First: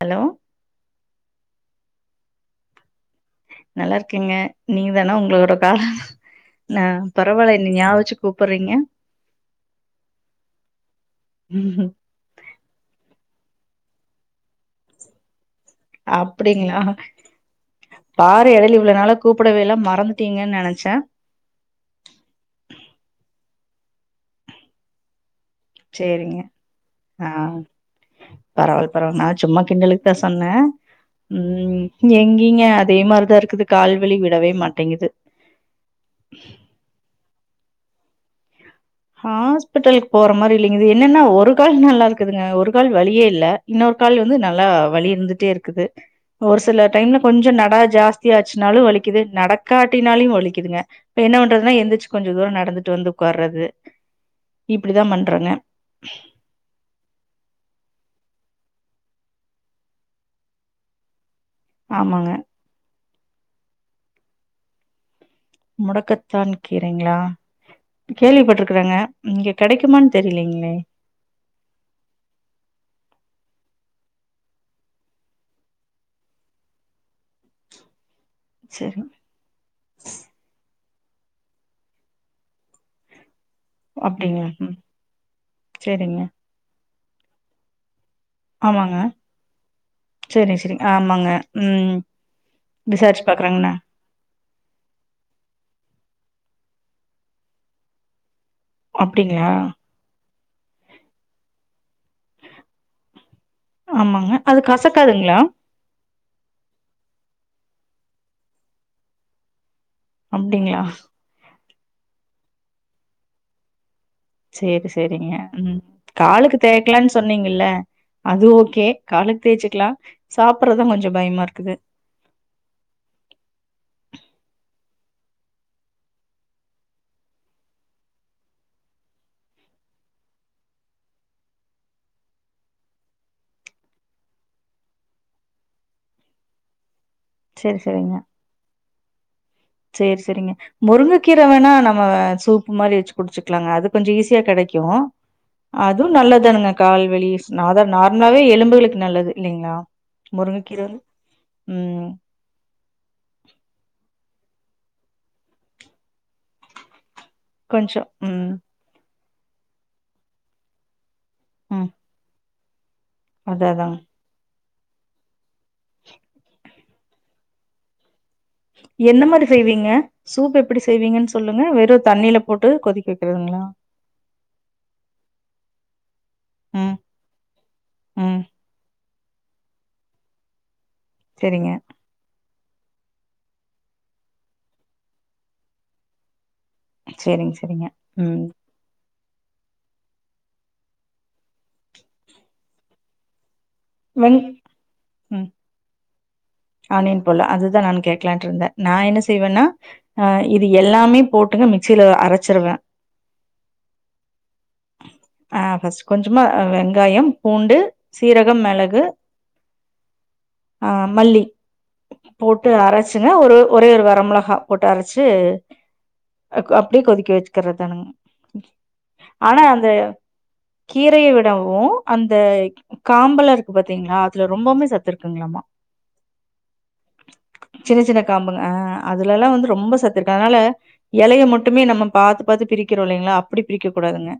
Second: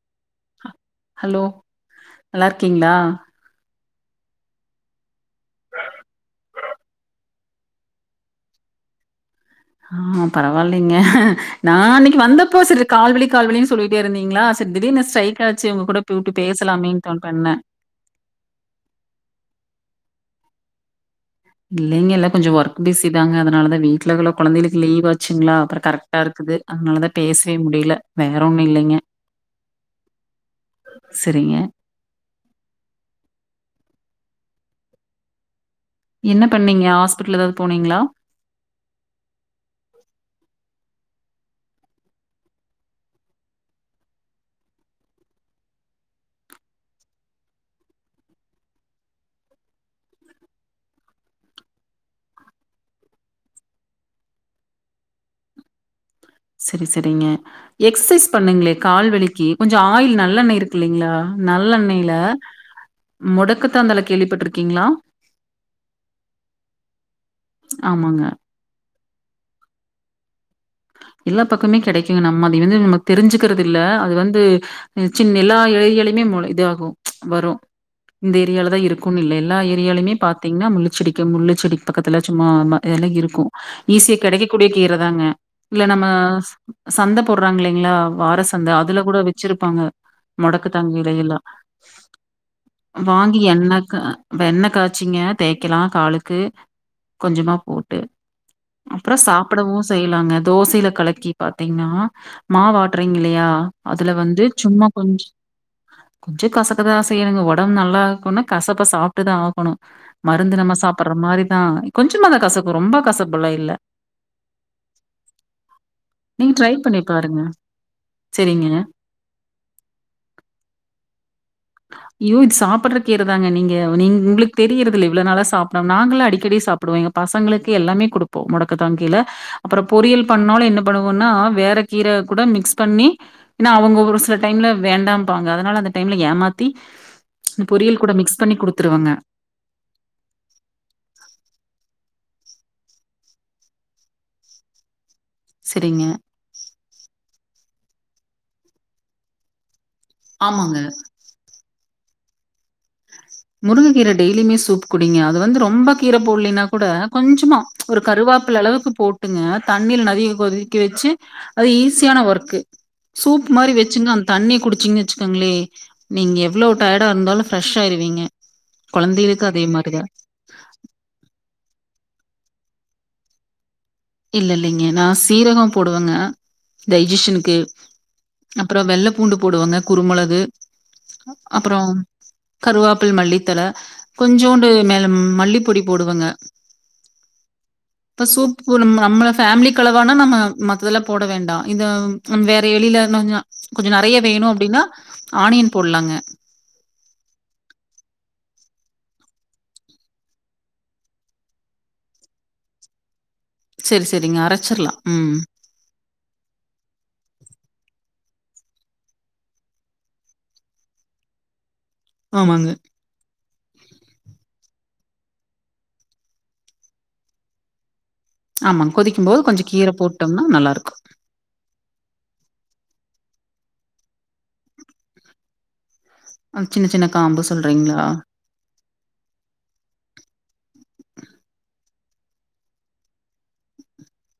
Hello hello நல்லா இருக்கீங்களா நல்லா இருக்கேங்க நீங்கதானா உங்களோட கால் னா பரவால்ல என்ன ஞாபகோ வெச்சு கூப்புடுறீங்க ஹா பரவாயில்லங்க நா அன்னிக்கு வந்தப்போ சரி கால்வலிக் கால்வலின் சொல்லிட்டே இருந்தீங்களா சரி திடீர்னு ஸ்ட்ரைக் ஆய்டிச் அப்பிடீங்களா பாரு எடைல இவ்ளோ நாளா கூப்புடவே இல்ல மற ந்துட்டீங்கனு நெனச்ச இல்லைங்க எல்லா கொஞ்சோ ஒர்க் பிஸிதாங்க அதனால தா வீட்லதுள்ள கொழந்தைங்குளுக்கு லீவ் ஆச் சுங்களா அப்புறோ கரெக்டா சேரிங்க இருக்குது அதனாலதா ஆ பேசவே முடியல வேற ஒன்னோ பரவால்ல இல்லைங்க பரவால்ல நா சும்மா கிண்டலுக்கு தா சொன்னே சரிங்க. ம் எங்கீங்க அதே மாரிதா இருக்குது கால் வெளி விடவே மாட்டேங்குது என்ன பண்ணீங்க ஹாஸ்பிடல் எதாவது போனீங்களா ஹாஸ்பிட்டலுக்கு போற மாரி இல்லைங்க இது எ ன்னன்னா ஒரு கால் நல்லா இருக்குதுங்க ஒரு கால் வலியே இல்ல இன்னொரு கால் வந்து நல்லா வலி இருந்துட்டே இருக்குது ஒரு சில டைம்ல கொஞ்சோ நட ஜாஸ்தியாச்சுனாலு வலிக்குது நடக்காட்டினாலு வலிக்குதுங்க என்ன பண்றதுன்னா எந்திரிச்சு கொஞ்சோ தூரோ நடந்துட்டு வந்து ஒக்காறது இப்டிதா பண்றங்க சரி சரிங்க எக்சைஸ் பண்ணுங்ளே கால்வலிக்கு கொஞ்சோ ஆயில் நல்லெண்ணெய் இருக்கு இல்லைங்களா நல்லெண்ணெயில ஆமாங்க முடக்கத்தா தழ கேள்விப்பட்டுருக்கீங்களா முடக்கத்தான் கீறைங்களா ஆமாங்க கேள்விப்பட்டுருக்குறேங்க இங்க கிடைக்குமானு தெரிலீங்களே எல்லா பக்கமே கெடைக்குங்க நம்ம அது வந்து நமக்கு தெரிஞ்சுக்குறது இல்ல அது வந்து சின்ன எல்லா இழை எலைக்கு எலைமே மொலை இது ஆகோ வரும் இந்த ஏரியால தா சரி இருக்குனு இல்ல எல்லா ஏரியாலுமே பாத்தீங்கனா முள்ளு செடிக்கு முள்ளு செடிக்கு பக்கத்துல சும்மா ஆமா இந்த எலைங்க இருக்கோ ஈஸியா அப்டிங்களா கெடைக்கக்கூடிய ம் கீரதாங்க இல்ல நம்ம சரிங்க சந்த போடுறாங்க இல்லைங்ளா வார சந்த ஆமாங்க அதுல கூட வெச்சிருப்பாங்க சரி சரி முடக்கத்தா கீர ஆமாங்க யெல்லா ம் விசாரிச்சு வாங்கி பாக்குறேங்கண்ணா எண்ன க எண்ண காய்ச்சிங்க தேய்க்கலா காலுக் கு கொஞ்சமா போட்டு அப்புறோ அப்டிங்களா சாப்புடவு செய்யலாங்க மிக்சில கலக்கி பாத்தீங்னா மாவாட்டுறீங்கல்லையா அதுல ஆமாங்க வந்து அது சும்மா கொ கசக்காதுங்களா ஞ்சோ கசக்கதா செய்யணு ஒடம்பு நல்லா இருக்கோனுனா கசப்ப சாப்ட்டுதா ஆகணோ மருந்து நம்ம அப்டிங்களா சாப்புடுற மாதிரிதா கொஞ்சமாதா கசக்கோ ரொம்ப கசப்புல்லா இல்ல செரி சேரிங்க ம் நீங்க காலுக்கு ட்ரை பண்ணி தேக்கலானு பாருங்க. சொன்னீங்ல்ல அது சரிங்க. ஓகே காலுக்கு தேய்ச்சுக்கலா சாப்படுறதா கொஞ்சோ பயமா இருக்குது ஐயோ இது சாப்புடுற கீர தாங்க நீங்க நீங் உங்குளுக்கு தெரியறது இல்ல அதனால சாப்டோ நாங்களா அடிக்கடி சாப்புடுவோ எங்க பசங்குளுக்கு எல்லாமே குடுப்போ முடக்கத்தாங்கீல அப்புறோ பொறியல் பண்ணாலு என்ன பண்ணுவோனா வேற கீர கூட மிக்ஸ் பண்ணி இன்னா அவுங்க ஒரு சில டைம்ல வேண்டாம் பாங்க அதனால அந்த டைம்ல ஏமாத்தி சேரி பொரியல் கூட மிக்ஸ் பண்ணி குடுத்துருவேங்க செரி சேரிங்க முருங்கக்கீர வேணா நம்ம சூப்பு மாரி வெச்சு குடிச்சக்கலாங்க அது கொஞ்சோ ஈஸியா கெடைக்கு கோ சரிங்க. அதுவும் நல்லதுதானுங்க கால்வலி சு நாதான் நார்மலாவே எலும்புகளுக்கு நல்லது இல்லைங்குளா ஆமாங்க. முருங்கக்கீரல உம் முருங்க கீர டெய்லியுமே சூப்பு குடிங்க அது வந்து ரொம்ப கீர போட்லைனா கூட கொஞ்சமா ஒரு கொஞ்சோ ம் கருவாப்பில அளவுக்கு போட்டுங்க தண்ணீல நறைய கொதிக்க வெச்சு அது ம் ஈஸியான ஒர்க்கு சூப் அதா மாரி அதாங்க வெச்சுங்க அந்த தண்ணிய குடு ச்சினு வெச்சுக்கோங்களே நீங்க எவ்வளவு டயர்டா இருந்தாலு ஃபிரஷ் ஆயிருவீங்க என்ன கொழந்தைகளுக்கு மாரி அதே செய்வீங்க மாரிதா சூப் எப்புடி செய்வீங்கனு சொல்லுங்க வெறோ தண்ணீல போட்டு கொதிக்க வைக்கறதுங்களா இல்ல இல்லங்க நா சீரகோ போடுவங்க ம் டைஜிசனுக்கு ம் அப்பறோ வெள்ள பூண்டு போடுவாங்க குருமெளகு சேரிங்க அப்பறோ கருவாப்பில் மல்லித்தல கொஞ்சோண்டு மேல மல்லிப் பொடி போடுவங்க சேரிங்க சரிங்க இப்ப ம் சூப்பு நம் நம்மள ஃபேமிலி் கலவானா நம்ம மத்தெல்ல போட வேண்டா இல்ல வேற எளில நொஞ்சோ கொஞ்சோ நெறைய வெங் வேணு அப்டின்னா ம் ஆனியன் போட்லாங்க க்ளான்ருந்தே நா என்ன செய்வேனா அ இது எல்லாமே போட்டுங்க மிக்சியில அரச்சிருவே செரி செரிங்க அரச்சிர்லா ம் ஆ ஃபஸ்ட் கொஞ்சமா வெங்காயம் பூண்டு சீரகம் மெளகு ஆ மல்லி ஆமாங்க போட்டு அரச்சுங்க ஒரு ஒரே ஒரு வரமொளகா போட்டு அரச்சு க அப் அப்டியே கொதிக்க வக்கிறதானுங்க ஆமாங்க கொதிக்கும் போது ஆனா கொஞ்சோ அந்த கீர போட்டோம்னா நல்லாருக்கு கீரய விடவு அந்த காம்பல இருக்கு பாத்தீங்களா அதுல ரொம்பவுமே சத்து இருக்குங்களாமா அ சின்ன சின்ன காம்பு சொல்றீ சின்ன சின்ன காம்புங்க ஆ அதுல எல்லா வந்து ரொம்ப சத்து இருக்கு அதுனால எலய மட்டுமே நம்ம பாத்து பாத்து பிரிக்கிறோ இல்லேங்ளா அப்டி பிரிக்க கூடாதுங்க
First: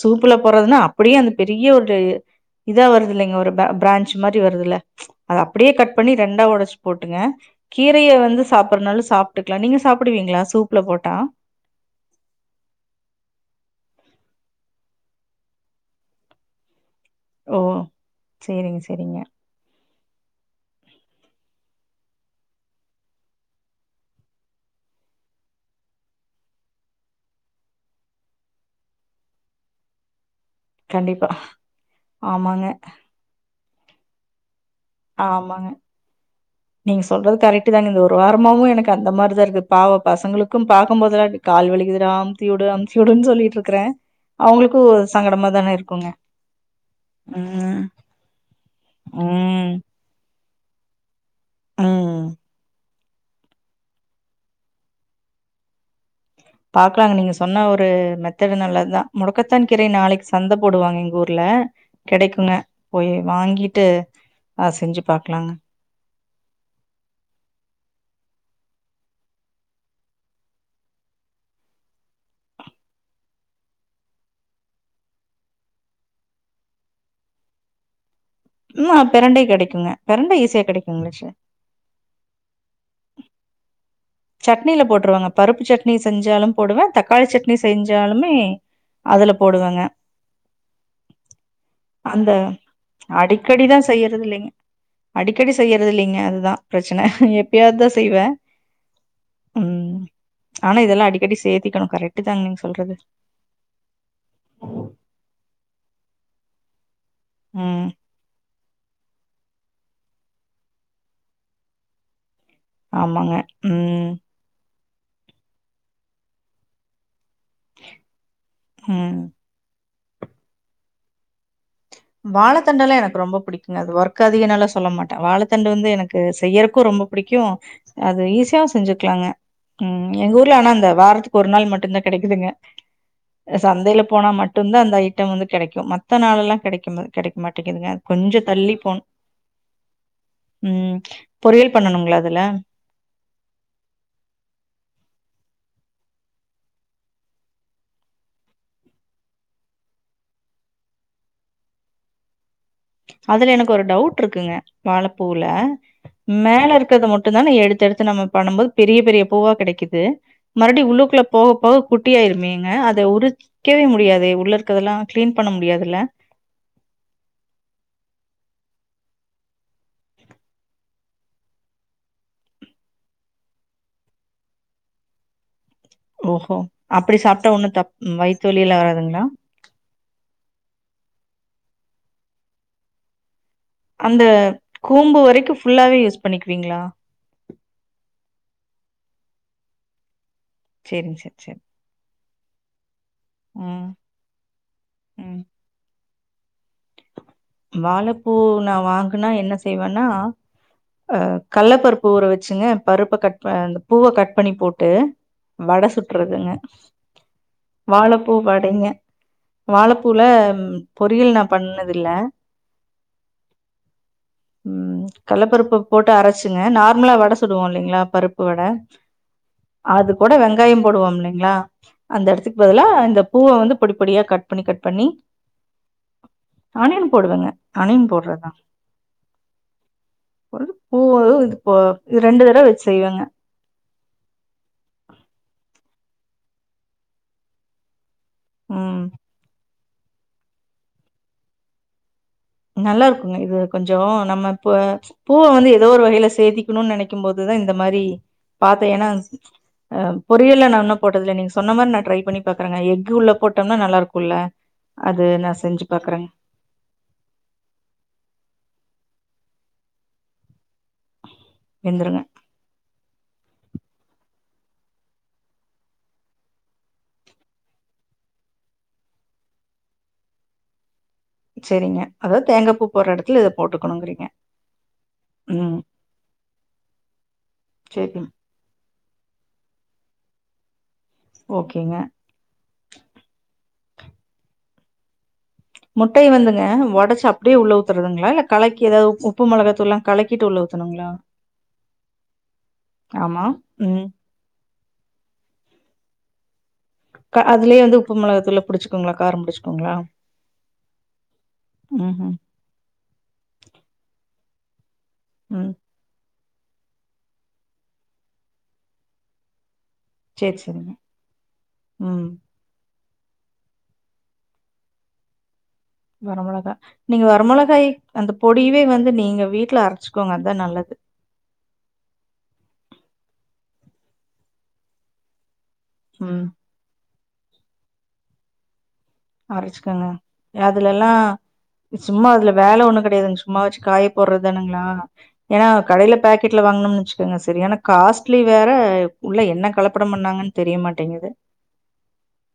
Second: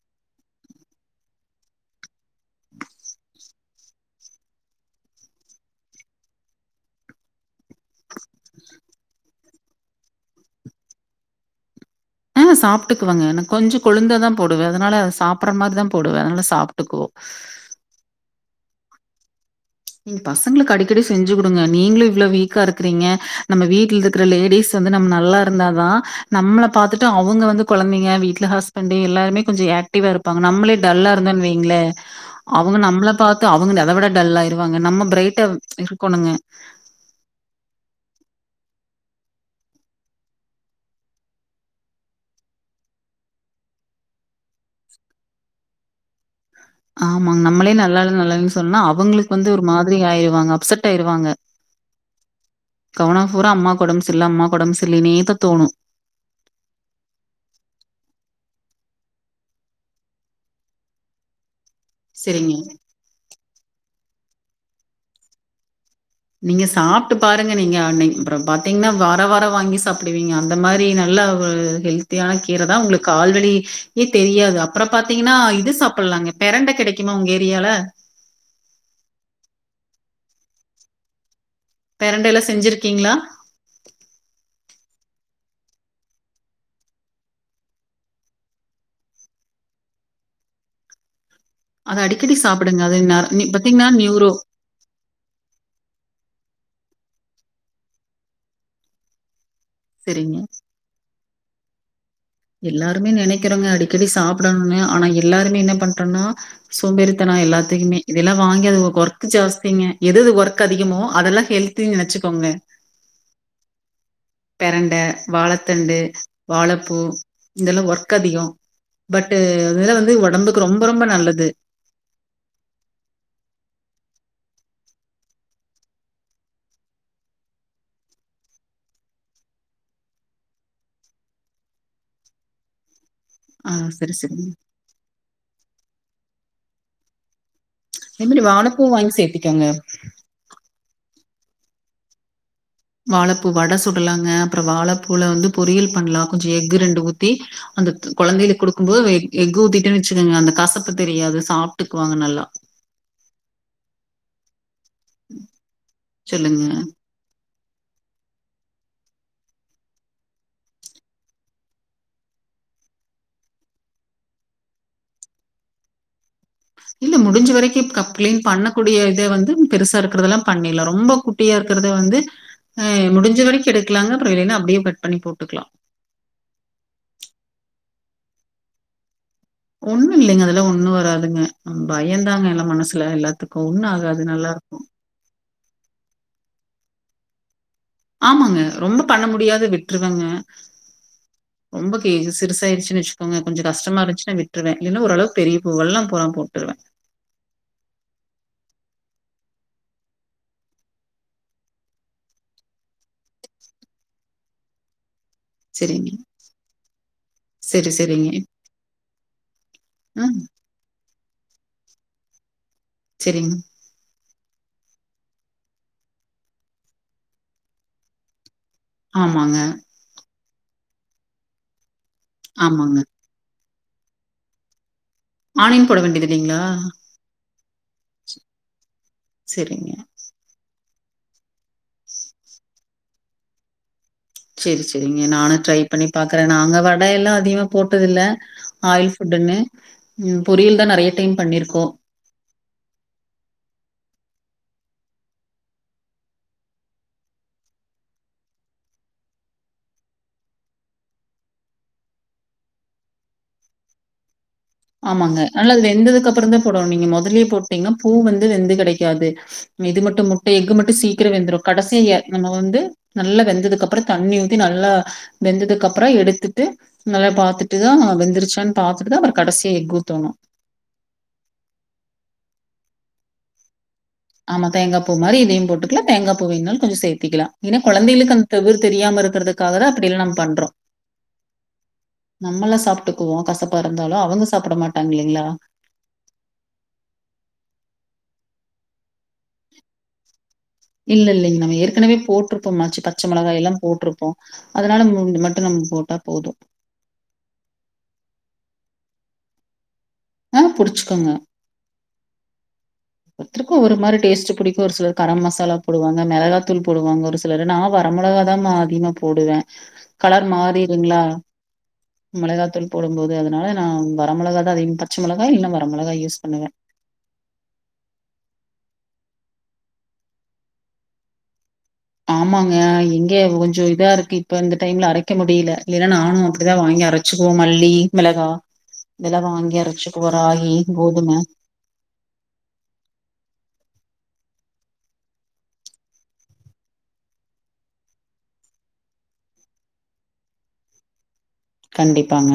சூப்புல போறதுன்னா அப்டியே அந்த பெரிய ஒரு இதா வரு இல்லைங்க ஒரு ப ப்ரான்ச் மாரி வருதுல்ல அது அப்டியே கட் பண்ணி ரெண்டா ஒடச்சு போட்டுங்க கீரய வந்து சாப்பற்றனாலு சாப்ட்டுக்கலா நீங்க சாப்டுவீங்களா சூப்ல போட்டா ஆ சாப்ட்டுக்குவங்க எனக் கொஞ்சொ கொழுந்தா தா போடுவே அதுனால அத சாப்பற்ற மாரிதா போடுவே அதுனால சாப்ட்டுக்குவோ ஓ சேரிங்க சரிங்க நீங்க பசங்களுக்கு அடிக்கடி செஞ்சு குடுங்க நீங்களு இவ்ளோ வீக்கா இருக்குறீங்க நம்ம வீட்ல இருக்குற லேடீஸ் வந்து நம்ம நல்லா இருந்தா தா நம்மள பாத்துட்டு அவுங்க வந்து கொழந்தைங்க வீட்ல ஹஸ்பண்டு எல்லாருமே கொஞ்ச ஏக்டிவா இரு ப்பாங்க நம்மளே டல்லா கண்டிப்பா இருந்தன் வைங்ளே ஆமாங்க அவுங்க நம்மள பாத்து அவுங்க னத விட டல்லா ஆய் ஆமாங்க நீங்க சொல்றது கரெக்ட் தாங்க இந்த ஒரு வாரமாவு எனக்கு அந்த மாரிதா இருக்கு பாவொ பசங்களுக்கும் பாக்கும்போதல்லா கால் வலிகிதுடா அமுத்தி விடு அமுத்தி விடுன்னு சொல்லிட்டு இருக்குறே அவுங்களுக்கு சங்கடமா தான இருக்குங்க ஆமாங்க நம்மளே ம் நல்லால்ல நல்லால்லனு சொன்னா அவங்களுக்கு வந்து ஒரு ம் மாதிரி ஆய்ருவாங்க அப்சட் ஆய்ருவாங்க ம் கவனம் பூரா அம்மாக்கு ஒடம்பு சரில்ல அம்மாக்கு ஒடம்பு சரில்லனே இப்ப தோனு பாக்கலாங்க நீங்க சொன்ன ஒரு மெத்தடு நல்லத்தா முடக்கத்தான் கீரை நாளக்கி சந்த போடுவாங்க எங்க ஊர்ல கெடைக்குங்க செரிங்க போய் வாங்கீட்டு அ செஞ்சு பாக்கலாங்க நீங்க சாப்ட்டு பாருங்க நீங்க அன்னைக் அப்பறோ பாத்தீங்கன்னா வாரோ வாரோ வாங்கி சாப்டுவீங்க அந்த மாரி நல் நல்ல ஒரு ஹெல்த்தியான கீர தா ஒங்களுக்கு ஆல்ரெடி எ தெரியாது அப்பறோ பாத்தீங்கன்னா இது சாப்பல் அங்க பெரண்ட கெடைக்குமா ஒங்க ஏரியால ம் பெரண்டை கெடைக்குங்க பெரண்டை ஈஸியா கெடைக்குங்ளே ஷ பெரண்டைல்ல செஞ்சுருக்கீங்ளா சட்னில போட்டுருவங்க பருப்பு சட்னி செஞ்சாலு போடுவே தக்காளி சட்னி செஞ்சாலுமே அதுல போடுவங்க அத அந்த அடிக்கடி சாப்டுங்க அது ந நீ- அடிக்கடிதா பாத்தீங்கன்னா செய்றது நியூரோ இல்லைங்க அடிக்கடி செய்யறது இல்லைங்க அதுதா பிரச்சன எப்பயாதுதா செய்வே ம் செரிங்க ஆனா இதெல்லா அடிக்கடி சேத்திக்கணு கரெட் எல்லாருமே நெனைக்கிறோங்க அடிக்கடி சாப்டணுனு ஆனா எல்லாருமே என்ன பண்றன்னா சோம்பேறித்தனோ ம். எல்லாத்திக்குமே இதல்லா வாங்கி அத ஒர்க் ஜாஸ்திங்க எதது ஒர்க் அதிகமோ அதல்லா ஹெல்தின்னு நெனச்சிக்கோங்க ஆமாங்க ம் பெரண்ட வாழத்தண்டு வாழப்பூ இதல்லா ஒர்க் அதிகோ ம். பட் அதல்லா வந்து ஒடம்புக்கு ரொம்ப ரொம்ப நல்லது வாழத்தண்டெல்லா எனக்கு ரொம்ப பிடிக்குங்க அது ஒர்க்கு அதிகோனாலா சொல்ல மாட்டே வாழத்தண்டு வந்து எனக்கு செய்யறக்கு ரொம்ப ரொம்ப பிடிக்கு அது ஈஸியா செஞ்சுக்லாங்க ம் எங்க ஊர்ல ஆனா இந்த வாரத்துக்கு ஒரு நாள் மட்டுதா கெடைக்குதுங்க ஆ அசந்தையில சரி போனா சரிங்க. மட்டுந்தா அந்த ஐட்டோ வந்து கெடைக்கு மத்த நாளெல்லா கெடைக்குமா கெடைக் மாட் டகிதுங்க அது கொஞ்சோ அதேமாரி தள்ளி வாழைப்பூ போனு வாங்கி சேத்துக்கோங்க. ம் பொறியல் பண்ணணும்ங்ளா அதுல வாழப்பூ வட சுடலாங்க அப்பறோ வாழப்பூல வந்து பொரியல் பண்லா கொஞ்சோ எக்கு ரெண்டு ஊத்தி அந்த கொழந்தைல்ளுக் குடுக்கும்போது எக் எக்கு ஊத்திட்டோன் வெச்சுக்கோங்க அந்த கசப்பு தெரியாது சாப்ட்டுக்வாங்க நல்லா அதுல எனக்கு ஒரு டவுட் ருக்குங்க வாழப்பூவுல சொல்லுங்க. மேல இருக்கற்த மட்டுந்தான எடு தெடுத்து நம்ம பண்ணும் போது பெரிய பெரிய பூவா கெடைக்குது மறுப்டி உள்ளூக்குள்ள போக போக குட்டியாயிருமேங்க அத உறிக்கவே முடியாதே உள்ள இருக்கதெல்லா க்ளீன் பண்ண முடியாதுல்ல இல்ல முடிஞ்ச வரைக்கி கப் க்ளீன் பண்ணக்கூடிய இத வந்து பெருசா இருக்கறதெல்லா பண்ணிலா ரொம்ப குட்டியா ருக் கறத வந்து ஆ முடிஞ்ச வரைக் எடுக்லாங்க அப்றோ இல்லேன்னா அப்டியே கட் பண்ணி போட்டுக்லா ஓஹோ அப்படி சாப்ட்டா ஒண்ணு தப் ம் வயித்வலில்லா வராதுங்ளா ஒண்ணு இல்லைங்க அதெல்லா ஒண்ணு வராதுங்க ம் பயந்தாங்க எல்லா மனசுல எல்லாத்துக் அந்த கூம்பு வரைக்கு ஃபுல்லாவே யூஸ் பண்ணிக்குவீங்ளா ஆமாங்க ரொம்ப பண்ண முடியாது விட்ருவேங்க செரிங் செர் ரொம்ப கே இது சிறுசாயிடுச்சின் வச்சிகோங்க கொஞ்சோ ம் கஸ்டமா இருந்ச்சினா விட்ருவே இல்லேன்னா ஓரளவுக் ம் பெரிய பூவெல்லா [unintelligible] போட்டுக்கலா வாழப்பூ நா வாங்குனா என்ன செய்வேனா ஆ கள்ளப்பருப்பு ஊற வெச்சுங்க பருப்ப கட் அந்த பூவ கட் பண்ணி போட்டு வட சரிங்க. சுட்டுறதுங்க சரி, சரிங்க. வாழப்பூ வடைங்க வாழப்பூல ம் பொரியல் நா பண்ணதில்ல செரிங் ம் கள்ளப்பருப்பு போட்டு அரச்சிங்க நார்மலா வட சுடுவோ இல்லைங்ளா பருப்பு வட ஆமாங்க, அது கூட வெங்காயம் போடுவோ மில்லைங்ளா அந்த எடத்துக் பதிலா ஆமாங்க. இந்த பூவ வந்து பொடி பொடியா கட் பண்ணி கட் பண்ணி ஆனியன் போட வேண்டிதில்லைங்ளா ங்க ஆனியன் போட்றத்தா செரிங்க பூவ இது இப்போ இது ரெண்டு தடவ வெச் செய்வேங்க செரி செரிங்க நானு ட்ரை பண்ணி பாக்குறே நாங்க வடை எல்லா அதிக்மா போட்டதில்ல ம் ஆயில் ஃபுட்டுன்னு ம் பொரியல் தா நெறைய டைம் பண்ணிருக்கோ நல்லா இருக்குங்க இது கொஞ்சோ நம்ம இப்ப பூவ வந்து எதோ ஒரு வகையில சேதிக்கணுன் நெனைக்கும் போது தா இந்த மாரி பாத்த ஏனா அ பொரியல்ல நா இன்னு போட்டதில்ல நீங்க சொன்ன மாரி நா ட்ரை பண்ணி பாக்குறேங்க எக்கு உள்ள போட்டோம்னா நல்லருக்குல ஆமாங்க ஆனால அது வெந்ததுக்கு அப்புறந்தா போடோன் நீங்க மொதல்யே போட்டீங்னா பூ வந்து வெந்து கெடைக்காது இது மட்டு முட்ட எக்கு மட் டு சீக்கிர வெந்துரோ வெந்துருங்க கடைசிய நம்ம வந்து நல்லா வெந்ததுக்கு அப்புற தண்ணி ஊத்தி நல்லா வெந்ததுக்கு அப்புற எடுத்துட்டு நல்லா பாத்துட்டு தா வெந்துருச்சான் பாத்தட்டு தா அப்பறோ கடசிய எக்கு ஊதோனோ செரிங்க அதாவ்து தேங்கா பூ போட்ற எடத்ல இத போட்டுக்கணுங்கிறீங் ஆமா தேங்கா பூ மாரி இதையு போட்டுக்லா தேங்கா பூ வேனாலு கொஞ்சோ சேத்திக்கலா ஏன்னா சரி. கொழந்தைகளுக் அந்த தகுர் தெரியாம ரு க்கிறதுக்காகதா அப்படில் நம் பண்றோ ஓகேங்க. நம்மல்லா சாப்ட்டுக்குவோ கசப் பா இருந்தாலு அவங்க சாப்பிட மாட்டாங்கில்லைங்ளா முட்டைய வந்துங்க ஒடச் அப்டியே உள்ள ஊத்துறதுங்ளா இல்ல கலக்கி எதாவ் உப்பு மொளகத்தூள்லா கலக்கிட்டு உள்ள ஊ இல்ல இல்லைங் நா ஏற்கனவே போட்ருப்போம்மாச்சி பச்ச ஆமா. மிளகா எல்லாமே ம். போட்ருப்போ அதனால மு மட்டு நம் போட்டா போது க அதுலியே வந்து உப்பு மெளகத்தூள்லா புடிச்சுக்கோங்ளா காரோ புடிச்சுக்கோங்ளா அ புடிச்சுக்கோங்க ம் ம் ஒருத்தருக்கு ஒவ்வோரு மாரி டேஸ்ட்டு பிடிக்கோ ஒரு சிலர் கரம் ம். ம் மசாலா போடுவாங்க மெளகா தூள் போடுவாங்க ஒரு சிலரு நா வர மொளகாதா மா அதிகமா போடுவே கலர் சரி, சரிங்க. மாறிருங்களா ம். மெளகாத்தூள் போடும்போது அதனால நா வர மொளகா தா அதிக பச்ச மெளகா இல்ல வர மொளகா யூஸ் பண்ணுவே வரமொளகா நீங்க வரமொளகாய் அந்த பொடிவவே வந்து நீங்க வீட்ல அரச்சுக்கோங்க அதா நல்லது ஆமாங்க எங்க கொஞ்சோ இதா இருக்கு இப்ப இந்த டைம்ல அரைக்க முடியுல இல்ல நானோ ம். அப்டிதா வாங்கி அரச்சிக்குவோ மல்லி மெளகா இதுல வாங்கி அரைச்சுக்கங்க. அரச்சிக்குவோ ராகி அதுலலாம் கோதும சும்மா அதுல வேல ஒண்ணு கெடையாதுங்க சும்மா வெச்சு காய போடுறதுதானுங்களா ஏன்னா கடையில பேக்கெட்ல வாங்கணும்னு வெச்சுக்கோங்க சரியான காஸ்ட்லி வேற உள்ள என்ன கலப்படம் பண்ணாங்கன்னு தெரியமாட்டேங்குது கண்டிப்பாங்க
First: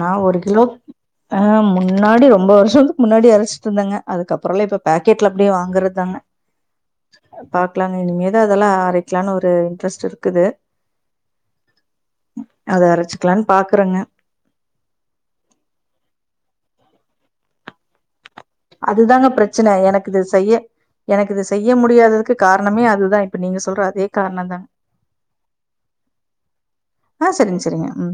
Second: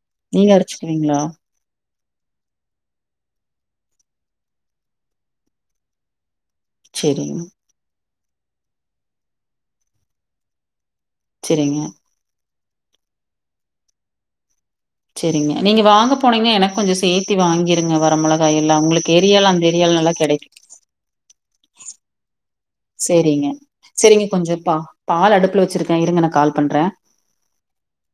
நா ஒரு நீங்க கிலோ அரைச்சுக்குவீங்களா ஆ முன்னாடி ரொம்போ வருஷத்துக்கு முன்னாடி அரச்சிட்ருந்தேங்க அதுக்கப்புறல இப்போ பேக்கெட்ல அப்படியே வாங்குறதாங்க செரிங்க பாக்கலாங்க இனிமேதா அதெல்லா அரைக்கலானு ஒரு இன்ட்ரெஸ்ட் இருக்குது செரிங்க அத அரச்சுக்கலானு பாக்குறேங்க செரிங்க நீங்க வாங்க போனீங்க எனக்கு கொஞ்சோ சேத்தி வாங்கிருங்க வர மொள காயே எல்லா உங்களுக்கு அதுதாங்க ஏரியால அந்த பிரச்சன ஏரியால எனக்கு நல்லா இது கெடைக் செய்ய எனக்கு இது செய்ய முடியாததுக்கு காரணமே அதுதா இப்ப செரிங்க நீங்க சொல்ற அதே செரிங்க கொஞ்சோ காரணந்தாங்க பா பால் அடுப்புல வெச்சிரு க்க இருங்க நா கால் பண்றே ஆ செரிங்க செரிங்க ம்